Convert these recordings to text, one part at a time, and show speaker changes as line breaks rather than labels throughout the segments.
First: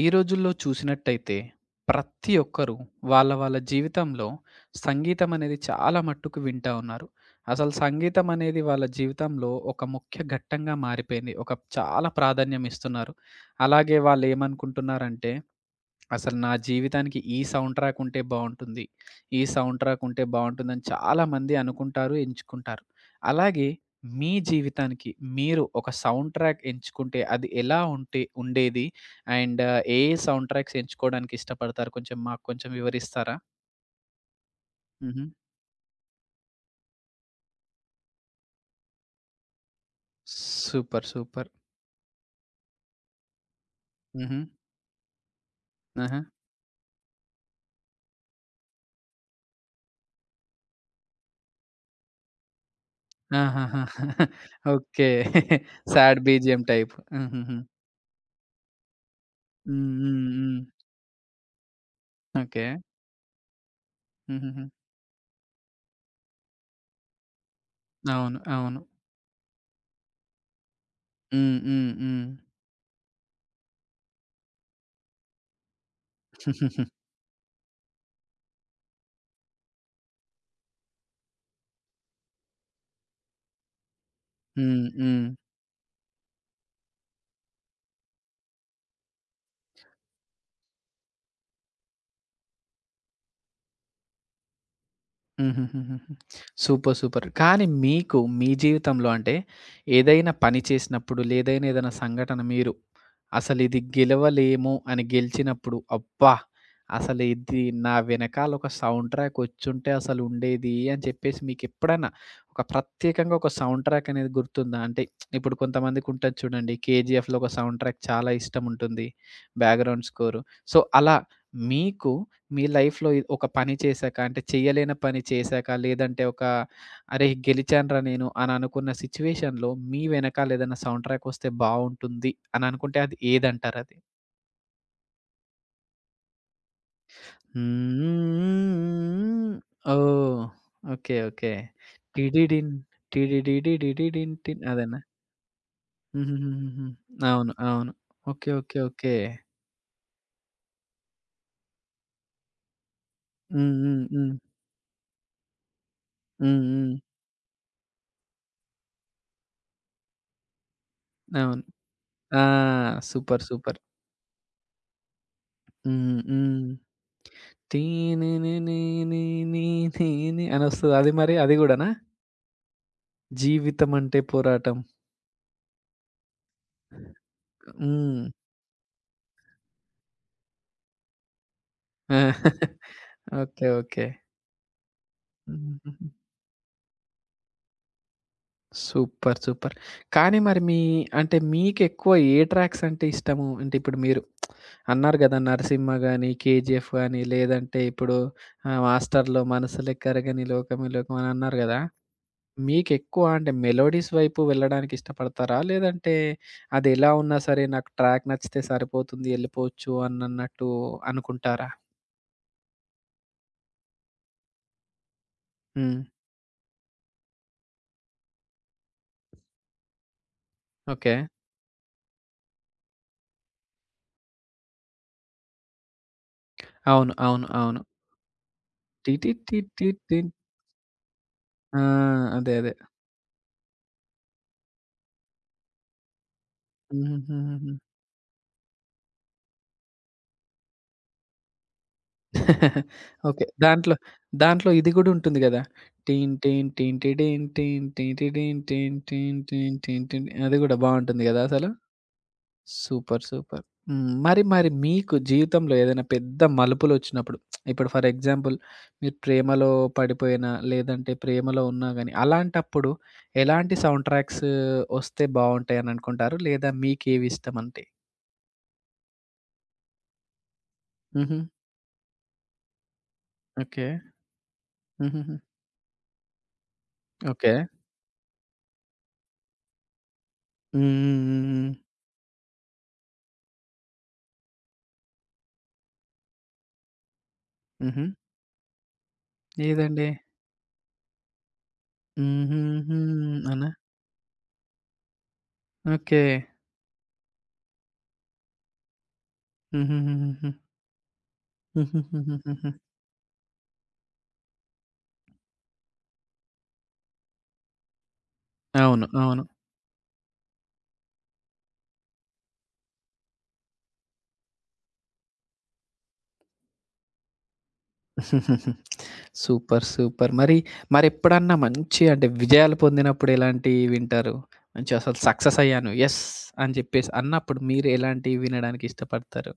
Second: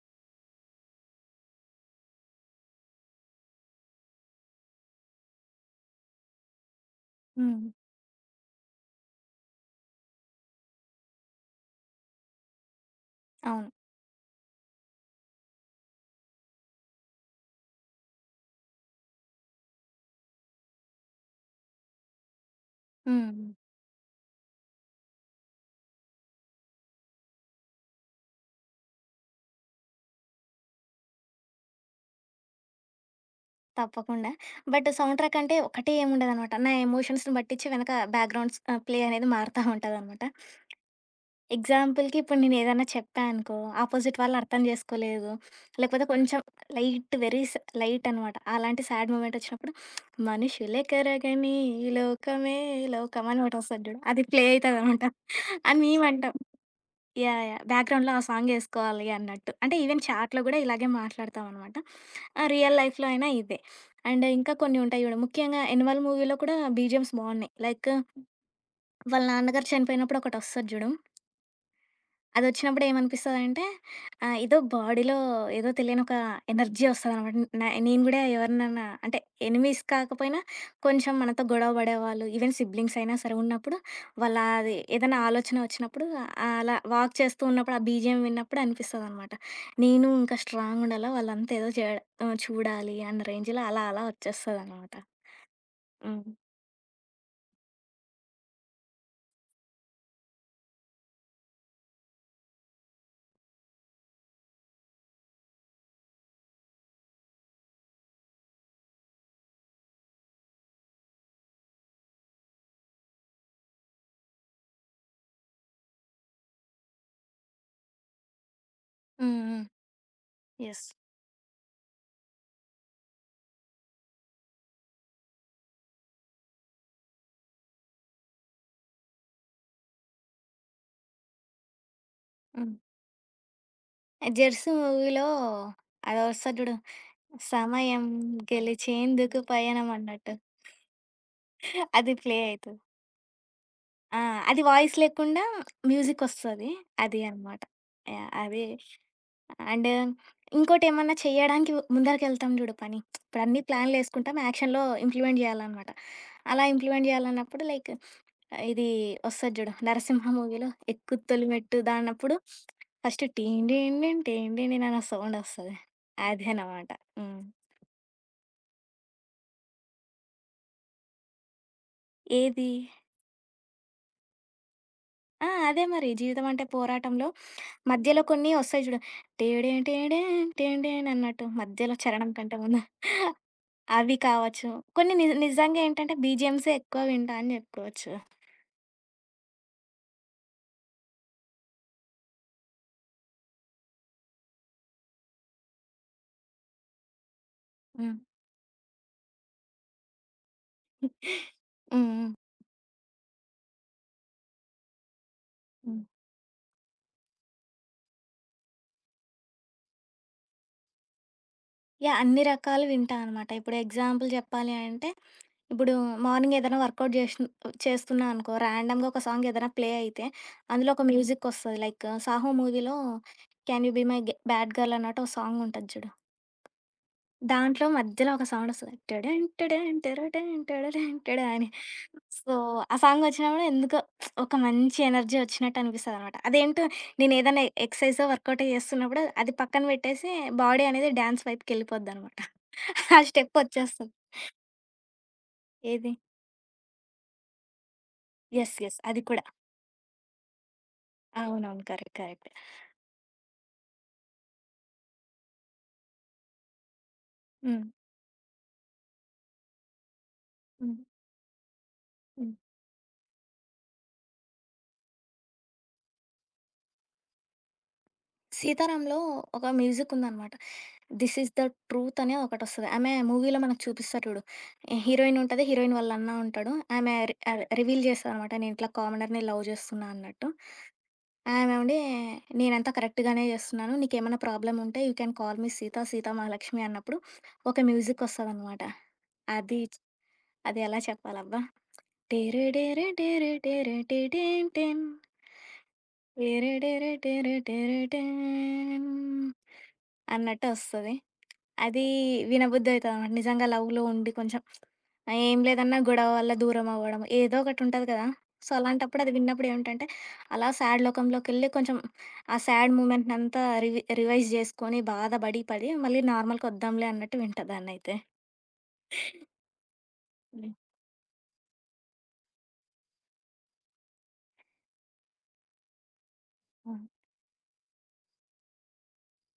ఈ రోజుల్లో చూసినట్టయితే ప్రతి ఒక్కరు వాళ్ళ వాళ్ళ జీవితంలో సంగీతం అనేది చాలా మట్టుకు వింటా ఉన్నారు.
హ్మ్.
అసలు సంగీతం అనేది వాళ్ళ జీవితంలో ఒక ముఖ్య ఘట్టంగా మారిపోయింది. ఒక చాలా ప్రాధాన్యం ఇస్తున్నారు.
అవును.
అలాగే వాళ్ళేమనుకుంటున్నారంటే అసలు నా జీవితానికి ఈ సౌండ్ ట్రాక్ ఉంటే బావుంటుంది. ఈ సౌండ్ ట్రాక్ ఉంటే బావుంటుందని చాలామంది అనుకుంటారు, ఎంచుకుంటారు.
హ్మ్.
అలాగే మీ జీవితానికి మీరు ఒక సౌండ్ ట్రాక్ ఎంచుకుంటే అది ఎలా ఉంటే ఉండేది? అండ్ ఏ సౌండ్ ట్రాక్స్ ఎంచుకోవడానికి ఇష్టపడతారు? కొంచెం మాకు కొంచెం వివరిస్తారా?
తప్పకుండా. సౌండ్
హుహు.
ట్రాక్ అంటే ఒకటే ఏముండదనమాట. నా ఎమోషన్స్‌ని బట్టిచ్చి వెనక బ్యాక్‌గ్రౌండ్స్ ప్లే అనేది మారుతా ఉంటదనమాట.
సూపర్. సూపర్.
ఎగ్జాంపుల్‌కి ఇప్పుడు నేనేదన్నా చెప్పా అనుకో, ఆపోజిట్ వాళ్ళు
హుహు.
అర్థం జేసుకోలేదు. లేకపోతే
ఆహా!
కొంచెం లైట్ వెరీ స్ లైట్ అనమాట. అలాంటి సాడ్ మూమెంట్ ఒచ్చినప్పుడు మనుషులే కరగని ఈ లోకమే ఈ లోకం అని
ఆహాహా!
ఒకటొస్తది జూడు. అది ప్లే అయితదనమాట.
ఓకే.
అని
సాడ్
మేమంటాం.
BGM type.
యాహ్!
హుహుహు.
యాహ్! బ్యాక్‌గ్రౌండ్‌లో ఆ సాంగేసుకోవాలి అన్నట్టు. అంటే
హ్మ్.
ఈవెన్
హ్మ్.
చాట్‌లో
హ్మ్.
గూడా ఇలాగే మాట్లాడతామనమాట.
ఓకే.
రియల్ లైఫ్‌లో అయినా ఇదే. ఇంకా
హుహుహు.
కొన్ని ఉంటాయి జూడు. ముఖ్యంగా 'ఎనిమల్' మూవీలో కూడా బీజీఎమ్స్ బావున్నాయి.
అవును. అవును.
వాళ్ళ నాన్నగారు చనిపోయినప్పుడు ఒకటొస్తది జూడు.
హ్మ్. హ్మ్. హ్మ్.
అదొచ్చినప్పుడు ఏమనిపిస్తదంటే, ఏదో బాడీలో ఏదో తెలియని ఒక ఎనర్జీ వస్తదనమాట. నేను గూడా ఎవరినన్నా అంటే ఎనిమీస్ కాకపోయినా కొంచెం మనతో గొడవ పడేవాళ్ళు, ఈవెన్ సిబ్లింగ్స్ అయినా సరే ఉన్నప్పుడు, వాళ్ళ అది
హ్మ్.
ఏదైనా
హ్మ్.
ఆలోచన వచ్చినప్పుడు అలా వాక్ చేస్తూ ఉన్నప్పుడు ఆ బీజీఎం విన్నప్పుడు అనిపిస్తదనమాట. నేను ఇంకా స్ట్రాంగ్ ఉండాలా, వాళ్ళంతా ఏదో జేడ చూడాలి అన్న రేంజ్‌లో అలా అలా వచ్చేస్తదనమాట.
హుహుహుహుహు.
హ్మ్.
సూపర్. సూపర్. కానీ మీకు మీ జీవితంలో అంటే ఏదైనా పని చేసినప్పుడు లేదైనా ఏదైనా సంఘటన మీరు అసలిది గెలవలేము అని గెలిచినప్పుడు అబ్బా! అసలు ఇది నా వెనకాల ఒక సౌండ్ ట్రాక్ వచ్చుంటే అసలు ఉండేది అని చెప్పేసి మీకెప్పుడైనా ఒక ప్రత్యేకంగా ఒక సౌండ్ ట్రాక్ అనేది గుర్తుందా? అంటే ఇప్పుడు కొంతమందికి ఉంటది చూడండి 'కేజీఎఫ్‌లో' ఒక సౌండ్ ట్రాక్ చాలా ఇష్టం ఉంటుంది.
హ్మ్. హ్మ్.
Background score. So,
yes.
అలా మీకు మీ లైఫ్‌లో ఇ ఒక పని చేశాక అంటే చేయలేని పని చేశాక, లేదంటే ఒక అరేయ్! గెలిచానురా నేను అని అనుకున్న సిట్యుయేషన్‌లో మీ వెనకాల ఏదైనా సౌండ్ ట్రాక్ వస్తే బావుంటుంది అని
హ్మ్.
అనుకుంటే అది ఏదంటారది?
ఆ! 'జెర్సీ' మూవీలో అదొస్తది జూడు. సమయం గెలిచేందుకు
హ్మ్.
పయనం అన్నట్టు.
ఓహ్! ఓకే. ఓకే.
అది ప్లే
టిడిడిన్
అయితది. ఆ!
టిడిడిడిడిడిడిన్
అది
టిన్
వాయిస్
అదేనా?
లేకుండా మ్యూజికొస్తది.
హుహుహుహుహు.
అది
అవును.
అనమాట.
అవును.
యాహ్!
ఓకే.
అది.
ఓకే. ఓకే.
అండ్ ఇంకోటేమన్నా చెయ్యడానికి ముందరకెళ్తాం జూడు పని. ఇప్పుడన్నీ
హ్మ్. హ్మ్. హ్మ్.
ప్లాన్‌లేసుకుంటాం. యాక్షన్‌లో ఇంప్లిమెంట్ జేయాలనమాట.
హ్మ్.
అలా
హ్మ్.
ఇంప్లిమెంట్ జేయాలన్నప్పుడు ఇది ఒస్తది జూడు 'నరసింహ' మూవీలో 'ఎక్కు తొలి
అవును.
మెట్టు దా' అన్నప్పుడు
ఆ!
First
super.
టీన్
సూపర్.
డీన్ డీన్ టీన్ డీన్ డీన్ అనే సౌండొస్తది.
హ్మ్. హ్మ్.
అదనమాట. హ్మ్.
టీ నీ నీ నీ నీ నీ నీ నీ అనొస్తది. అది మరి అది గూడానా?
ఏది?
జీవితం అంటే పోరాటం.
ఆ! అదే మరి. జీవితం అంటే పోరాటంలో
హ్మ్.
మధ్యలో కొన్ని వస్తాయి చూడు. టేడే టేడే టేడే అన్నట్టు మధ్యలో చరణం
ఆ!
కంటే ముందు.
ఓకే. ఓకే.
అవి కావచ్చు. కొన్ని నిజంగా
హుహుహు.
ఏంటంటే బీజీఎమ్సే ఎక్కువ వింటా అని చెప్పుకోవచ్చు.
సూపర్. సూపర్. కానీ మరి మీ అంటే మీకెక్కువ ఏ ట్రాక్స్ అంటే ఇష్టము? అంటే ఇప్పుడు మీరు అన్నారు గదా! 'నరసింహ' గాని, 'కేజీఎఫ్' గాని లేదంటే
హ్మ్.
ఇప్పుడు 'మాస్టర్‌లో' 'మనసులెక్కరగని లోకమే
హ్మ్.
లోకం' అని అన్నారు గదా!
హ్మ్.
మీకెక్కువ అంటే మెలోడీస్ వైపు వెళ్ళడానికి ఇష్టపడతారా?
హ్మ్.
లేదంటే అదెలా ఉన్నా సరే నాకు ట్రాక్ నచ్చితే సరిపోతుంది ఎళ్ళిపోవచ్చు అనన్నట్టు అనుకుంటారా?
యాహ్! అన్ని రకాలు వింటా అనమాట. ఇప్పుడు ఎగ్జాంపుల్ చెప్పాలి అంటే, ఇప్పుడు
హ్మ్.
మార్నింగ్ ఏదైనా వర్కౌట్ చేస్తున్నా అనుకో, ర్యాండమ్‌గా ఒక సాంగ్ ఏదైనా ప్లే అయితే, అందులో ఒక
ఓకే.
మ్యూజిక్ వస్తది. లైక్ 'సాహో' మూవీలో 'క్యాన్ యూ బీ మై గె బ్యాడ్ గర్ల్' అన్నట్టు ఒక సాంగ్ ఉంటది చూడు.
అవును. అవును. అవును.
దాంట్లో మధ్యలో ఒక సాంగొస్తది.
టీ టీ
టడెన్
టీ టీ
టడెన్
టీన్
టరటెన్ టడడెన్ టడా అని.
ఆ! అదే.
సో,
అదే.
ఆ సాంగొచ్చినప్పుడు ఎందుకో ఒక మంచి ఎనర్జీ వచ్చినట్టనిపిస్తదనమాట. అదేంటో నేనేదైనా
హుహుహుహుహు.
ఎక్సర్‌సైజో, వర్కౌటో చేస్తున్నప్పుడు అది పక్కన పెట్టేసి బాడీ అనేది డాన్స్ వైపుకెళ్ళిపోద్దనమాట. ఆ
ఓకే. దాంట్లో,
స్టెప్పొచ్చేస్తది.
దాంట్లో ఇది గూడా ఉంటుంది గదా!
ఏది?
టీన్ టీన్ టీన్ టిడిన్ టీన్ టీన్ టిడిన్
యెస్.
టీన్
యెస్. అది
టీన్
కూడా.
టీన్ టీన్ టీన్ అది గూడా బావుంటుంది గదా అసలు?
అవునవును. కరెక్ట్. కరెక్ట్.
సూపర్. సూపర్. హ్మ్. మరి మరి మీకు జీవితంలో ఏదైనా పెద్ద మలుపులొచ్చినప్పుడు
హ్మ్.
ఇప్పుడు ఫర్ ఎగ్జాంపుల్ మీరు ప్రేమలో పడిపోయినా,
హ్మ్.
లేదంటే ప్రేమలో ఉన్నా గాని,
హ్మ్.
అలాంటప్పుడు ఎలాంటి సౌండ్ ట్రాక్స్ ఒస్తే బావుంటాయని అనుకుంటారు? లేదా మీకేవి ఇష్టమంటే?
'సీతారాంలో' ఒక మ్యూజికుందనమాట. 'దిస్
హుహు.
ఈజ్ ద ట్రూత్' అనే ఒకటొస్తది. ఆమె మూవీలో మనకు
ఓకే.
చూపిస్తారు చూడు.
హుహుహు.
హీరోయిన్ ఉంటది. హీరోయిన్ వాళ్ళ అన్న ఉంటాడు. ఆమె రి
ఓకే.
రివీల్ చేస్తదనమాట. నేను ఇట్లా కామనర్‌ని లవ్ చేస్తున్నా అన్నట్టు.
హ్మ్. హ్మ్. హ్మ్. హ్మ్.
ఆమె ఉండి నేనంతా కరెక్ట్‌గానే చేస్తున్నాను. నీకేమైనా ప్రాబ్లమ్ ఉంటే you can call me Sita, Sita Mahalakshmi అన్నప్పుడు ఒక
హుహు.
మ్యూజిక్ వస్తదనమాట. అది చ్
ఏదండి?
అది ఎలా చెప్పాలబ్బా! డేరే
హుహుహు.
డేరే డేరే
అనా?
డేరే డే డేన్ డేన్
ఓకే.
డేరే డేరే డేరే డేరే డేన్
హుహుహుహుహు.
అన్నట్టు వస్తది. అది
హుహుహుహుహు.
వినబుద్ధయితదనమాట. నిజంగా లవ్‌లో ఉండి కొంచెం ఏం లేదన్నా గొడవ వల్ల దూరం అవ్వడం, ఏదో ఒకటి ఉంటది కదా! సో,
అవును.
అలాంటప్పుడు అది
అవును.
విన్నప్పుడు ఏమిటంటే, అలా సాడ్ లోకంలోకెళ్ళి కొంచెం ఆ సాడ్ మూమెంట్‌నంతా రివైజ్ జేసుకొని బాధపడి, పడి మళ్ళీ నార్మల్‌కొద్దాంలే అన్నట్టు వింటా దాన్నయితే.
సూపర్. సూపర్. మరి మరెప్పుడన్నా మంచి అంటే విజయాలు పొందినప్పుడు ఎలాంటివి వింటారు? మంచి అసలు సక్సెస్ అయ్యాను. యెస్! అని
హ్మ్.
చెప్పేసి అన్నప్పుడు మీరు ఎలాంటివి వినడానికి ఇష్టపడతారు?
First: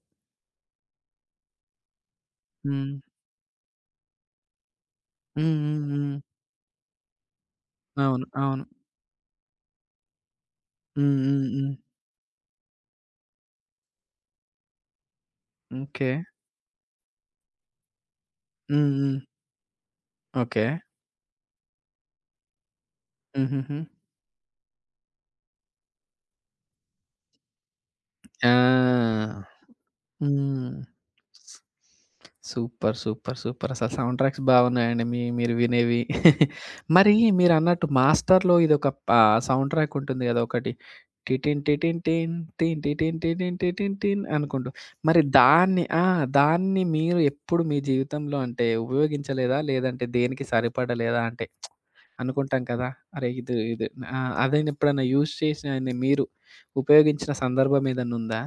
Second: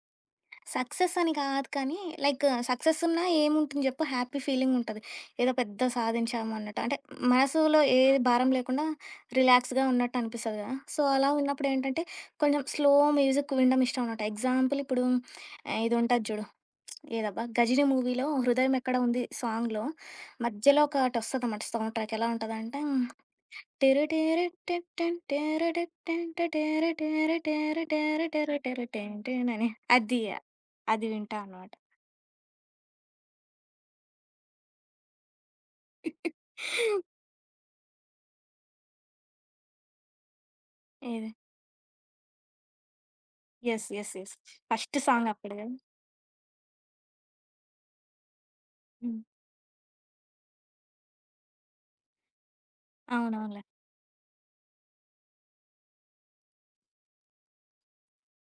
సక్సెస్ అని కాదు కానీ లైక్
హ్మ్.
సక్సెస్ ఉన్నా ఏముంటుంది చెప్పు? హ్యాపీ ఫీలింగ్ ఉంటది.
హ్మ్.
ఏదో
హ్మ్.
పెద్ద
హ్మ్.
సాధించాము అన్నట్టు. అంటే మనసులో ఏ
అవును.
భారం
అవును.
లేకుండా రిలాక్స్‌గా ఉన్నట్టు అనిపిస్తది కదా! సో,
హ్మ్.
అలా
హ్మ్.
ఉన్నప్పుడు
హ్మ్.
ఏంటంటే కొంచెం స్లో మ్యూజిక్ వినడం ఇష్టం అనమాట. ఎగ్జాంపుల్ ఇప్పుడు ఇది
ఓకే.
ఉంటది చూడు. ఏదబ్బా 'గజిని' మూవీలో 'హృదయం
హ్మ్.
ఎక్కడ
హ్మ్.
ఉంది' సాంగ్‌లో
ఓకే.
మధ్యలో ఒకటొస్తదనమాట సౌండ్ ట్రాక్. ఎలా ఉంటదంటే
హుహుహు.
అని
ఆ!
అది
హ్మ్.
అది వింటా అనమాట.
సూపర్. సూపర్. సూపర్. అసలు సౌండ్ ట్రాక్స్ బాగున్నాయండి. మీ మీరు వినేవి. మరి మీరన్నట్టు 'మాస్టర్‌లో' ఇదొక పా సౌండ్ ట్రాక్ ఉంటుంది గదా! ఒకటి.
ఏది?
టిటిన్ టిటిన్ టిన్, టిన్ టిటిన్ టిటిన్
యెస్.
టిటిన్
యెస్.
టిన్
యెస్.
అనుకుంటూ.
ఫస్ట్
మరి
సాంగ్ అప్పుడు గదా!
దాన్ని ఆ! దాన్ని మీరు ఎప్పుడు మీ జీవితంలో అంటే
హ్మ్.
ఉపయోగించలేదా? లేదంటే దేనికి సరిపడలేదా అంటే అనుకుంటాం కదా! అరే! ఇది
అవునవునులే.
ఇది ఆ! అదేనెప్పుడన్నా యూజ్ చేసినయన్ని మీరు ఉపయోగించిన సందర్భం ఏదన్నుందా?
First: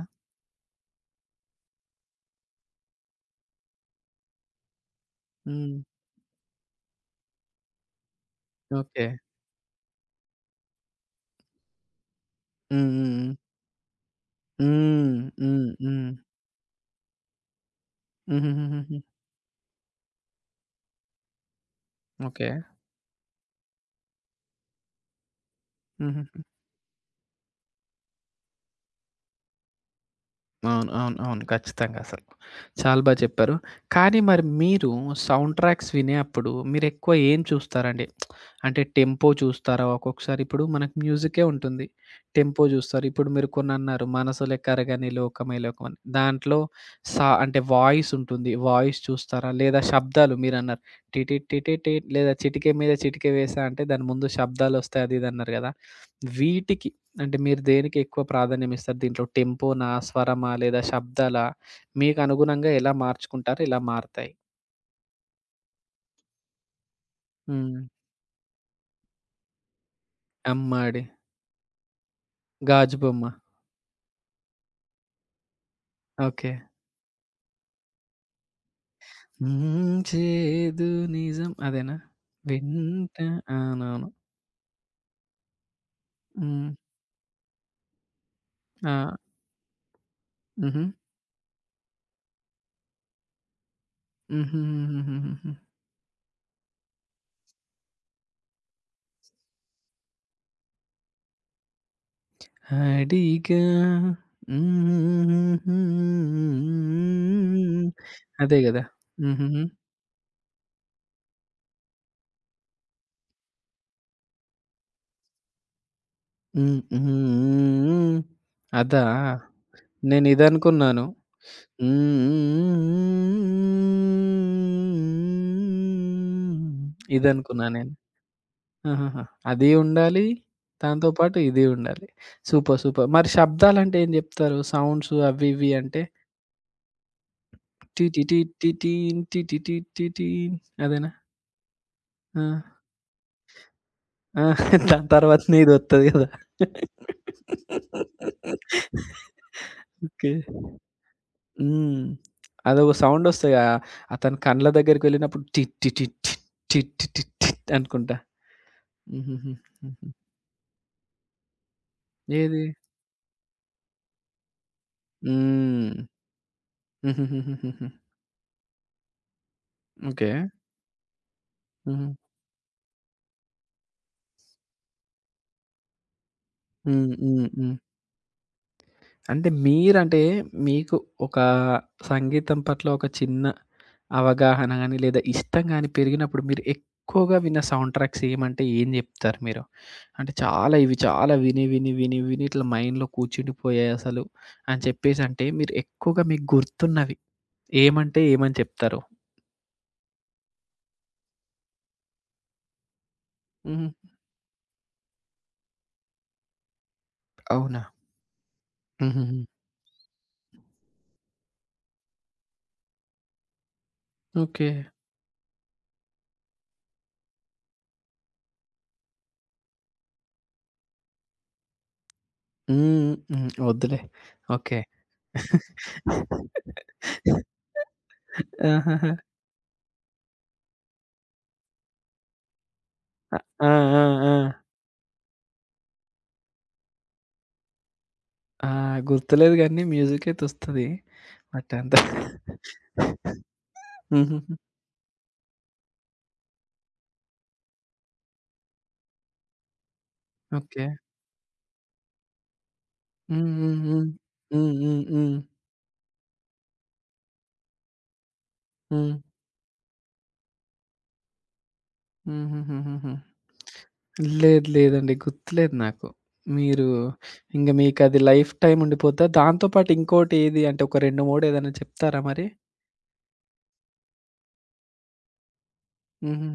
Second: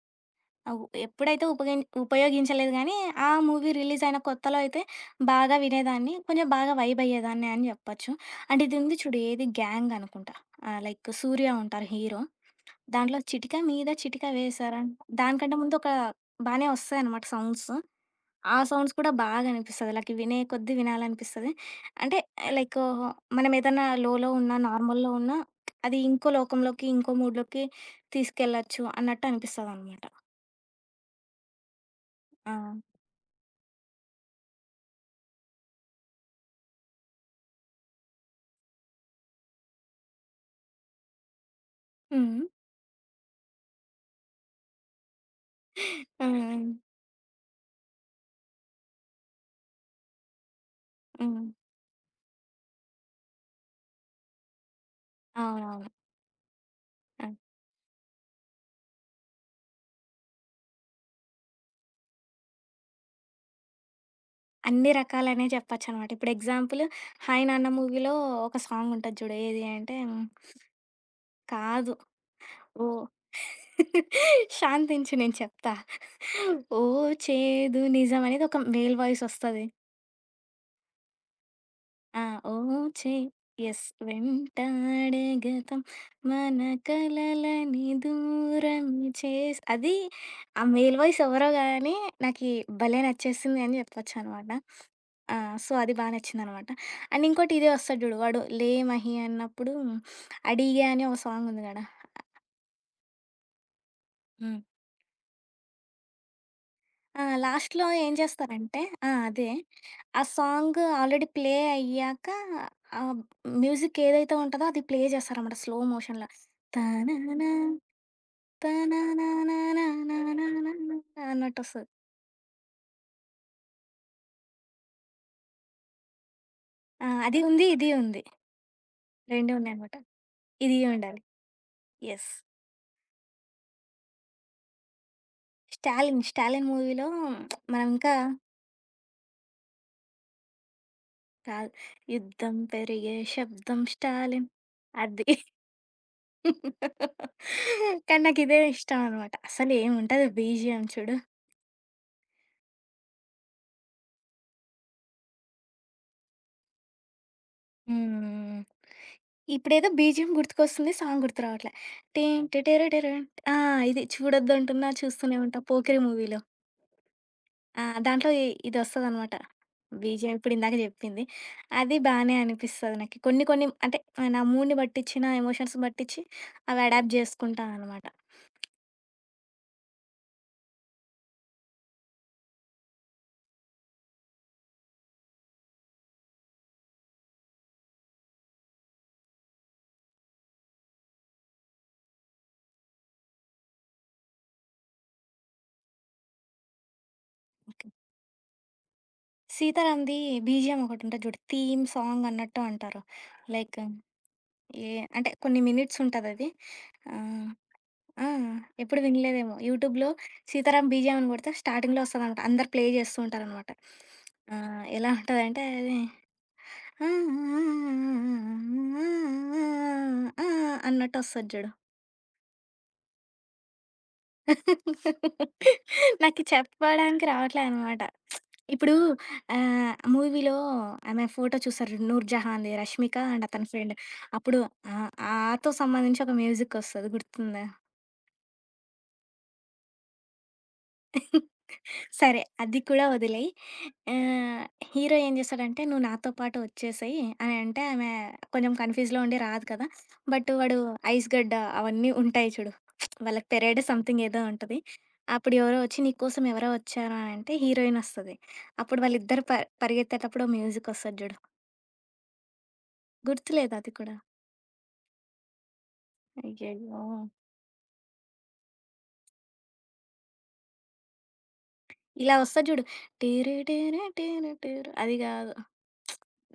అవ్ ఎప్పుడైతే ఉపయోగించలేదు గానీ, ఆ మూవీ రిలీజ్ అయిన కొత్తలో అయితే బాగా
హ్మ్.
వినేదాన్ని. కొంచెం బాగా వైబ్ అయ్యేదాన్ని అని జెప్పొచ్చు. ఇది ఉంది
ఓకే.
చూడు ఏది 'గ్యాంగ్' అనుకుంటా. లైక్ 'సూర్య' ఉంటారు హీరో.
హ్మ్.
దాంట్లో
హ్మ్.
చిటిక మీద చిటిక వేశారంట.
హ్మ్.
దానికంటే
హ్మ్.
ముందు ఒక
హ్మ్.
బానే వస్తాయనమాట సౌండ్స్. ఆ సౌండ్స్
హుహుహుహుహు.
కూడా బాగా అనిపిస్తది. లైక్ వినే కొద్దీ వినాలనిపిస్తది. అంటే
ఓకే.
లైక్ మనమేదన్నా లోలో ఉన్నా, నార్మల్‌లో ఉన్నా అది ఇంకో
హుహు.
లోకంలోకి, ఇంకో మూడ్‌లోకి తీసుకెళ్ళొచ్చు అన్నట్టు అనిపిస్తదనమాట.
అవును. అవును. అవును. ఖచ్చితంగా అసలు.
ఆ!
చాలా బా చెప్పారు. కానీ మరి మీరు సౌండ్ ట్రాక్స్ వినేప్పుడు మీరెక్కువ ఏం చూస్తారండి? అంటే టెంపో చూస్తారా? ఒక్కొక్కసారి ఇప్పుడు మనకు మ్యూజికే ఉంటుంది.
హ్మ్.
టెంపో చూస్తారు. ఇప్పుడు మీరు కొన్నన్నారు 'మనసులే కరగని లోకమే లోకం' అని.
హ్మ్.
దాంట్లో
హ్మ్.
సా అంటే వాయిస్ ఉంటుంది. వాయిస్ చూస్తారా? లేదా శబ్దాలు మీరన్నారు టిటి
హ్మ్.
టిటి టి లేదా చిటికె మీద చిటికె వేశా అంటే దాని ముందు శబ్దాలొస్తాయి అది ఇది అన్నారు గదా!
అవునవును.
వీటికి
ఆ!
అంటే మీరు దేనికి ఎక్కువ ప్రాధాన్యం ఇస్తారు? దీంట్లో టెంపోనా? స్వరమా? లేదా శబ్దాలా? మీకు అనుగుణంగా ఎలా మార్చుకుంటారో ఇలా మారతాయి.
అన్ని రకాలనే చెప్పొచ్చనమాట. ఇప్పుడు ఎగ్జాంపుల్ 'హాయ్ నాన్న'
హ్మ్.
మూవీలో ఒక సాంగుంటది చూడు. ఏది అంటే
అమ్మాడి.
కాదు. ఓ
గాజు బొమ్మ.
శాంతించు నేను చెప్తా.
ఓకే.
ఓ చేదు నిజం అనేది ఒక మేల్ వాయిస్ వస్తది.
హ్మ్. చేదు నిజం అదేనా?
ఆ! ఓ చే
వింట
యెస్
అవునవును.
వెంటాడే గతం మన
హ్మ్.
కలలని దూరం
ఆ!
చేస్ అది ఆ
హుహు.
మేల్ వాయిస్ ఎవరో గాని నాకీ భలే నచ్చేసింది అని చెప్పొచ్చనమాట. ఆ!
హుహుహుహుహుహు.
సో, అది బా నచ్చిందనమాట. ఇంకోటి ఇదే వస్తది జూడు. వాడు 'లే మహి' అన్నప్పుడు 'అడిగే' అని ఒక సాంగ్ ఉంది గదా!
అడిగా హుహుహుహుహుహు.
ఆ! లాస్ట్‌లో ఏం
అదే
చేస్తారంటే
గదా!
ఆ! అదే.
హుహుహు.
ఆ సాంగ్ ఆల్రెడీ ప్లే అయ్యాక ఆహ్, మ్యూజిక్ ఏదైతే ఉంటదో అది ప్లే చేస్తారనమాట స్లో మోషన్‌లో.
హ్మ్.
తననా
హ్మ్. అదా?
తననానానానానానానా
నేనిదనుకున్నాను.
అన్నట్టొస్తది. ఆ! అది
ఇదనుకున్నా
ఉంది, ఇది
నేను.
ఉంది.
ఆహాహా!
2
అది
ఉన్నాయనమాట.
ఉండాలి.
ఇది
దాంతో
ఉండాలి.
పాటు ఇది ఉండాలి.
యెస్.
సూపర్. సూపర్. మరి శబ్దాలంటే ఏం జెప్తారు? సౌండ్స్ అవి ఇవి అంటే?
'స్టాలిన్' మూవీలో మనం
టీ
ఇంకా
టీ టీ టీ టీన్ టీ టీ టీ టీ టీన్ అదేనా?
కాదు. యుద్ధం
ఆ!
పెరిగే శబ్దం
ఆ!
స్టాలిన్
దాని
అది.
తర్వాత నీదొత్తది గదా!
కానీ నాకిదే ఇష్టం అనమాట. అసలేముంటది
ఓకే.
బీజీఎం చూడు.
హ్మ్. అదొక సౌండొస్తది. ఆహ్, అతని కండ్ల దగ్గరికెళ్ళినప్పుడు టిట్ టిట్ టిట్ టిట్ టిట్ టిట్ టిట్ అనుకుంటా.
హ్మ్.
హుహుహు.
ఇప్పుడేదో
హుహు.
బీజీఎం గుర్తుకొస్తుంది. సాంగ్ గుర్తు రావట్లే. టీన్
ఏది?
టిటిరిటిరిన్ ఆ! ఇది చూడొద్దంటున్నా చూస్తూనే ఉంటా
హ్మ్.
'పోకిరి' మూవీలో. ఆ!
హుహుహుహుహు.
దాంట్లో ఇదొస్తదనమాట.
ఓకే.
బీజీఎం ఇప్పుడిందాక జెప్పింది. అది
హుహు.
బానే అనిపిస్తది నాకి. కొన్ని కొన్ని అంటే ఆ, నా మూడ్‌ని బట్టిచ్చి, నా ఎమోషన్స్ బట్టిచ్చి అవి
హ్మ్.
అడాప్ట్
హ్మ్.
జేసుకుంటా
హ్మ్.
అనమాట.
అంటే మీరంటే మీకు ఒక సంగీతం పట్ల ఒక చిన్న అవగాహన గాని, లేదా ఇష్టం గాని పెరిగినప్పుడు మీరు ఎక్కువగా విన్న సౌండ్ ట్రాక్స్ ఏమంటే ఏం జెప్తారు మీరు? అంటే చాలా ఇవి చాలా విని, విని, విని, విని ఇట్లా మైండ్‌లో కూర్చుండిపోయాయి అసలు అని చెప్పేసి అంటే మీరు ఎక్కువగా మీకు గుర్తున్నవి
ఓకే.
ఏమంటే ఏమని చెప్తారు?
'సీతారాం'ది బీజీఎం ఒకటుంటది జూడు. థీమ్ సాంగ్ అన్నట్టు అంటారు. లైక్
హ్మ్.
ఏ అంటే కొన్ని మినిట్స్ ఉంటదది. ఆ!
అవునా?
ఆ! ఎప్పుడు
హుహుహు.
వినలేదేమో. యూట్యూబ్‌లో 'సీతారాం బీజీఎం' అని కొడితే స్టార్టింగ్‌లో వస్తదనమాట. అందరూ ప్లే చేస్తూ ఉంటారనమాట. ఆ!
ఓకే.
ఎలా ఉంటదంటే అది ఆ అన్నట్టు వస్తది చూడు.
హ్మ్. హ్మ్. వద్దులే. ఓకే.
నాకు చెప్పడానికి రావట్లే అనమాట. ఇప్పుడు
ఆహాహా!
మూవీలో ఆమె ఫోటో చూసారు చూడు 'నూర్‌జహాన్‌ది' రష్మిక అండ్
ఆ!
అతని ఫ్రెండ్.
ఆ!
అప్పుడు
ఆ!
ఆహ్, ఆతో సంబంధించి ఒక మ్యూజిక్ వస్తది గుర్తుందా?
ఆ! గుర్తులేదు గానీ మ్యూజిక్ అయితే వస్తది. బట్ అంత
సరే. అది కూడా వదిలేయి.
హుహుహు.
ఆహ్, హీరో ఏం చేస్తాడంటే, "నువ్వు నాతో పాటు వచ్చేసేయి" అని అంటే, ఆమె కొంచెం కన్‌ఫ్యూజ్‌లో ఉండి రాదు కదా! బట్ వాడు
ఓకే.
ఐస్ గడ్డ అవన్నీ ఉంటాయి చూడు. వాళ్ళకి
హ్మ్. హ్మ్.
పెరేడ్
హ్మ్.
సంథింగ్ ఏదో
హ్మ్.
ఉంటది.
హ్మ్. హ్మ్.
అప్పుడు ఎవరో వచ్చి, "నీ కోసం ఎవరో వచ్చారు" అని అంటే హీరోయిన్ వస్తది. అప్పుడు
హ్మ్.
వాళ్ళిద్దరు పరిగెత్తేటప్పుడు మ్యూజిక్ వస్తది చూడు.
హుహుహుహుహు.
గుర్తులేదా అది కూడా?
లేదు లేదండి. గుర్తులేదు నాకు. మీరు
అయ్యయ్యో!
ఇంగ మీకది లైఫ్ టైమ్ ఉండిపోద్దా? దాంతో పాటు ఇంకోటి ఏది అంటే ఒక 2, 3 ఏదైనా చెప్తారా
ఇలా
మరి?
వస్తది చూడు. టీరి టీరి టీరి టీరు అది కాదు.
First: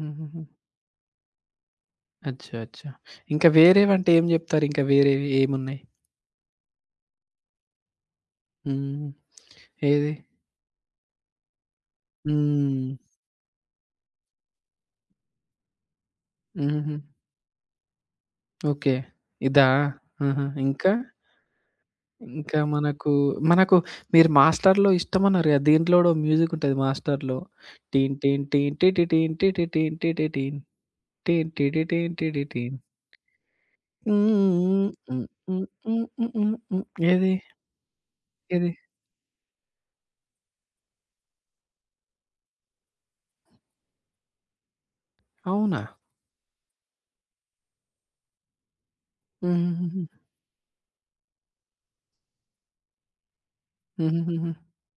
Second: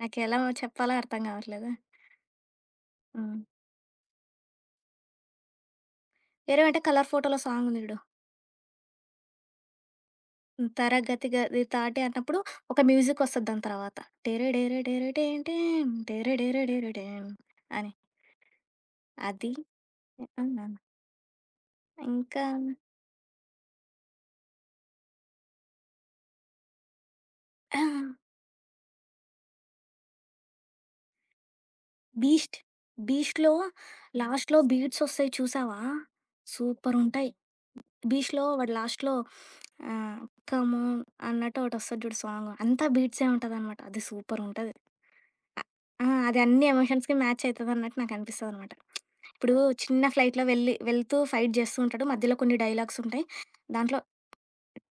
నాకెలా చెప్పాలో అర్థం కావట్లేదా?
అచ్చా! అచ్చా!
హ్మ్.
ఇంకా వేరేవంటే ఏం జెప్తారు? ఇంకా వేరేవి ఏమున్నాయి?
'ఏరవ' అంటే 'కలర్ ఫోటోలో' సాంగుంది జూడు.
హ్మ్. ఏది?
'తరగతి గది తాటే' అన్నప్పుడు ఒక
హ్మ్.
మ్యూజికొస్తది దాని తర్వాత. 'డేరె డేరె డేరె డేన్ డేన్ డేరె డేరె డేరె
హుహుహు.
డేన్' అని.
ఓకే.
అది
ఇదా? ఆహా!
అవునా!
ఇంకా?
ఇంకా
ఇంకా మనకు, మీరు 'మాస్టర్‌లో' ఇష్టమన్నారు కదా! దీంట్లో గూడా ఓ మ్యూజిక్ ఉంటది 'మాస్టర్‌లో'
ఆ!
టీన్ టీన్ టీన్ టిటి టీన్ టిటి టీన్ టిటి టీన్. టీన్ టిటి టీన్ టిటి
'బీస్ట్'.
టీన్.
'బీస్ట్‌లో' లాస్ట్‌లో
హ్మ్. హ్మ్.
బీట్సొస్తాయి
హ్మ్.
చూసావా?
హ్మ్. హ్మ్. హ్మ్. హ్మ్.
సూపరుంటాయి.
ఏది?
'బీస్ట్‌లో' వాడు
ఏది?
లాస్ట్‌లో ఆహ్, 'కమోన్' అన్నట్టు ఒకటొస్తది జూడు సాంగు. అంతా బీట్సే ఉంటదనమాట. అది సూపరుంటది. అ
అవునా?
ఆ! అది అన్ని ఎమోషన్స్‌కి మ్యాచ్ అయితదన్నట్టు నాకనిపిస్తదనమాట. ఇప్పుడు చిన్న
హుహుహుహు.
ఫ్లైట్‌లో వెళ్ళి వెళ్తూ ఫైట్ జేస్తూ ఉంటాడు. మధ్యలో కొన్ని డైలాగ్స్ ఉంటాయి. దాంట్లో
హుహుహుహు.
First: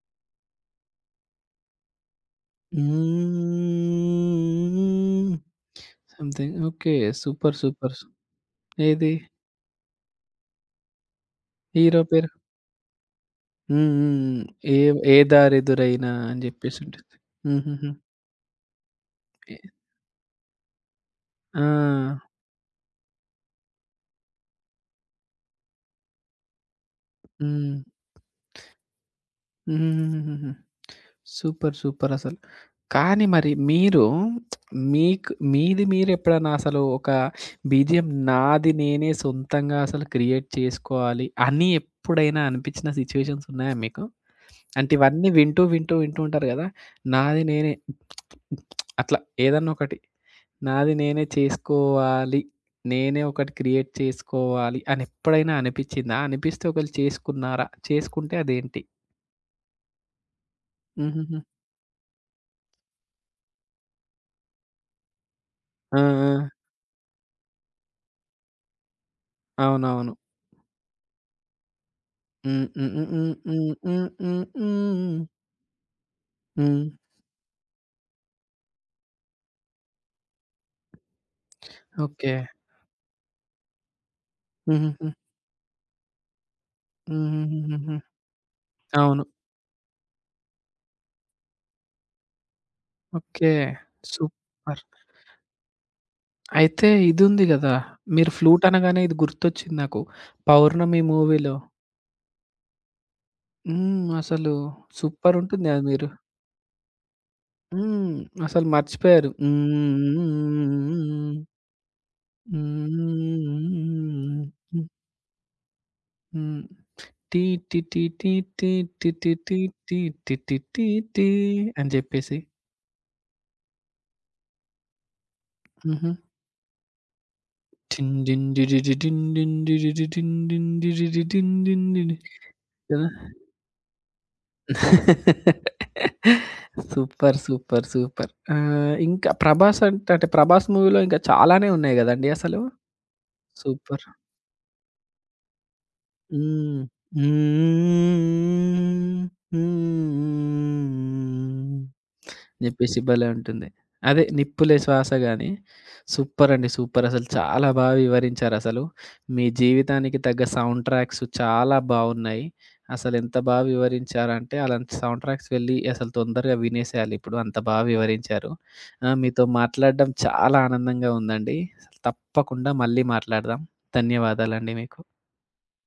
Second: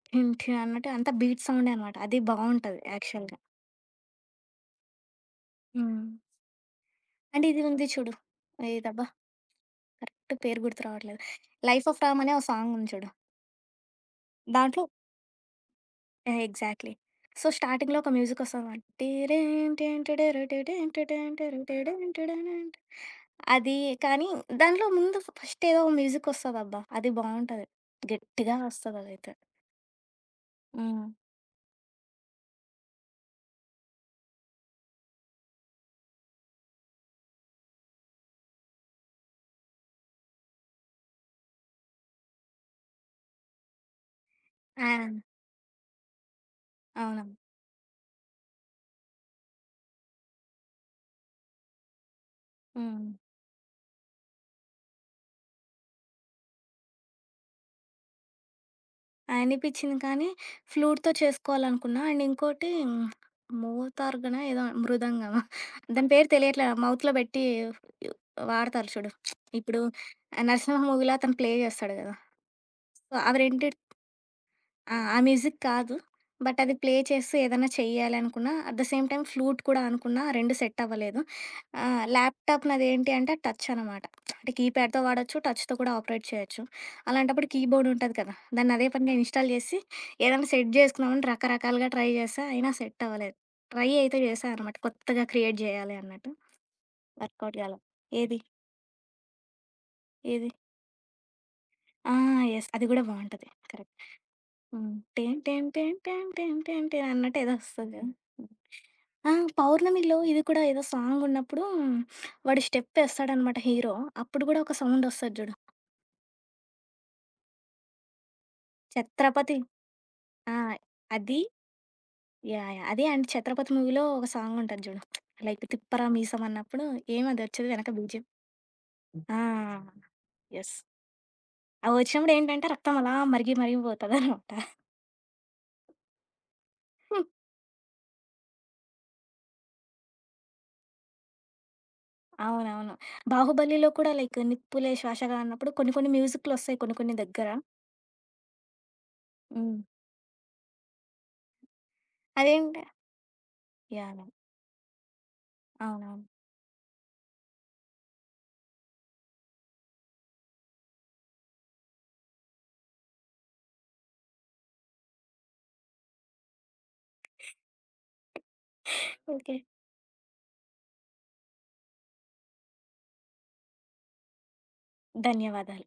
ఠిన్ ఠిన్ అన్నట్టు అంతా బీట్ సౌండే అనమాట. అది బావుంటది యాక్చువల్‌గా.
హ్మ్.
హ్మ్.
Something okay. సూపర్.
ఇది ఉంది
సూపర్.
చూడు. ఏదబ్బా!
ఏది?
కరెక్ట్ పేరు గుర్తు రావట్లేదు. 'లైఫ్
హీరో
ఆఫ్ రామ్'
పేరు?
అనే ఓ సాంగ్ ఉంది చూడు.
హ్మ్. హ్మ్. హ్మ్. ఏ
దాంట్లో
ఏ దారెదురైనా అని
యాహ్!
జెప్పేసి
ఎగ్జాక్ట్‌లీ.
ఉంటుంది.
సో,
హుహుహు.
స్టార్టింగ్‌లో ఒక మ్యూజిక్ వస్తదనమాట.
ఏ ఆ!
అది కానీ దాంట్లో ముందు ఫస్ట్ ఏదో మ్యూజిక్ వస్తదబ్బా! అది బావుంటది.
హ్మ్.
గట్టిగా వస్తదదైతే.
హుహుహుహుహు.
హ్మ్.
సూపర్. సూపర్ అసలు. కానీ మరి మీరు మీకు మీది మీరెప్పుడన్నా అసలు ఒక బీజీఎం నాది నేనే సొంతంగా అసలు క్రియేట్ చేసుకోవాలి అని ఎప్పుడైనా అనిపించిన సిట్యుయేషన్స్ ఉన్నాయా మీకు?
ఆ!
అంటే ఇవన్నీ వింటూ, వింటూ, వింటూ ఉంటారు గదా!
అవునవును.
నాది నేనే అట్లా ఏదన్నా ఒకటి నాది నేనే చేసుకోవాలి.
హ్మ్.
నేనే ఒకటి క్రియేట్ చేసుకోవాలి అని ఎప్పుడైనా అనిపిచ్చిందా? అనిపిస్తే ఒకవేళ చేసుకున్నారా? చేసుకుంటే అదేంటి?
అనిపిచ్చింది కానీ, ఫ్లూట్‌తో
హుహుహు.
చేసుకోవాలనుకున్నా. ఇంకోటి మోతార్గన ఏదో మృదంగమా
ఆ!
దాని పేరు
ఆ!
తెలియట్లే. మౌత్‌లో పెట్టి వాడతారు చూడు. ఇప్పుడు
అవునవును.
'నరసింహ' మూవీలో అతను ప్లే చేస్తాడు కదా!
హ్మ్. హ్మ్.
సో,
హ్మ్.
అవి
హ్మ్.
రెండిటితో
హ్మ్. హ్మ్.
ఆ!
హ్మ్.
ఆ మ్యూజిక్ కాదు. బట్ అది
హ్మ్.
ప్లే చేస్తూ ఏదన్నా చెయ్యాలనుకున్నా, at the same time flute కూడా అనుకున్నా, ఆ 2 సెట్ అవ్వలేదు.
ఓకే.
ల్యాప్‌టాప్ నాదేంటి అంటే టచ్ అనమాట. అంటే కీప్యాడ్‌తో
హుహుహు.
వాడొచ్చు, టచ్‌తో కూడా ఆపరేట్ చేయొచ్చు. అలాంటప్పుడు కీబోర్డ్
హుహుహుహుహు.
ఉంటది కదా! దాన్ని అదే పనిగా
అవును.
ఇన్‌స్టాల్ చేసి, ఏదైనా సెట్ చేసుకుందామని రకరకాలుగా ట్రై చేశా, అయినా సెట్ అవ్వలేదు.
ఓకే.
ట్రై అయితే చేశా అనమాట.
సూపర్.
కొత్తగా క్రియేట్ చేయాలి అన్నట్టు.
అయితే ఇదుంది
వర్కౌట్
గదా!
కాలే.
మీరు
ఏది?
ఫ్లూట్ అనగానే ఇది గుర్తొచ్చింది నాకు.
ఏది?
'పౌర్ణమి' మూవీలో
ఆ! యెస్. అది కూడా బావుంటది. కరెక్ట్.
హ్మ్. అసలు
హ్మ్.
సూపర్
టేన్ టేన్
ఉంటుంది అది
టేన్
మీరు.
టేన్ టేన్ టేన్ టేన్ అన్నట్టు ఏదో వస్తది కదా!
హ్మ్. అసలు మర్చిపోయారు.
ఆ!
హ్మ్.
'పౌర్ణమిలో'
హ్మ్.
ఇది కూడా ఏదో
హ్మ్.
సాంగున్నప్పుడు
హ్మ్.
వాడు స్టెప్
హ్మ్.
ఏస్తాడనమాట
హ్మ్.
హీరో. అప్పుడు
హ్మ్.
గూడా ఒక
హ్మ్.
సౌండొస్తది జూడు.
హ్మ్. టీ టీ టీ టీ టీ టీ టీ టీ
'ఛత్రపతి'
టీ టీ టీ
ఆ!
టీ టీ
అది
అని జెప్పేసి
యాహ్! యాహ్! అది 'ఛత్రపతి' మూవీలో ఒక సాంగుంటది జూడు. లైక్ 'తిప్పరా
హుహు.
మీసం' అన్నప్పుడు ఏమది వచ్చేది వెనక
టిన్
బీజీఎం.
డిన్ డిడిడి డిన్ డిన్
ఆ!
డిడిడి డిన్ డిన్
యెస్.
డిడిడి డిన్ డిన్
అవి
డిడి
వచ్చినప్పుడు ఏంటంటే రక్తం
కదా!
అలా మరిగి మరిగి పోతదనమాట.
సూపర్. సూపర్. సూపర్. ఇంకా 'ప్రభాస్' అంటే, అంటే 'ప్రభాస్' మూవీలో ఇంకా చాలానే ఉన్నాయి గదండీ అసలు.
అవునవును. 'బాహుబలిలో'
సూపర్.
కూడా లైక్ 'నిప్పులే శ్వాసగా' అన్నప్పుడు కొన్ని కొన్ని మ్యూజిక్‌లొస్తాయి
హ్మ్.
కొన్ని కొన్ని దగ్గర.
హ్మ్.
హ్మ్.
హ్మ్. అని
అదేంట
జెప్పేసి భలే ఉంటుంది.
యాహ్!
అదే
యాహ్!
'నిప్పులే శ్వాస' గాని
అవునవును.
సూపర్ అండి. సూపర్ అసలు చాలా బా వివరించారసలు. మీ జీవితానికి తగ్గ సౌండ్ ట్రాక్స్ చాలా బావున్నాయి. అసలెంత బా వివరించారంటే అలాంటి సౌండ్ ట్రాక్స్ వెళ్ళి అసలు తొందరగా వినేసేయాలిప్పుడు. అంత బా వివరించారు. మీతో
ఓకే.
మాట్లాడడం చాలా ఆనందంగా ఉందండి. తప్పకుండా మళ్ళీ మాట్లాడదాం. ధన్యవాదాలండి మీకు.
ధన్యవాదాలు.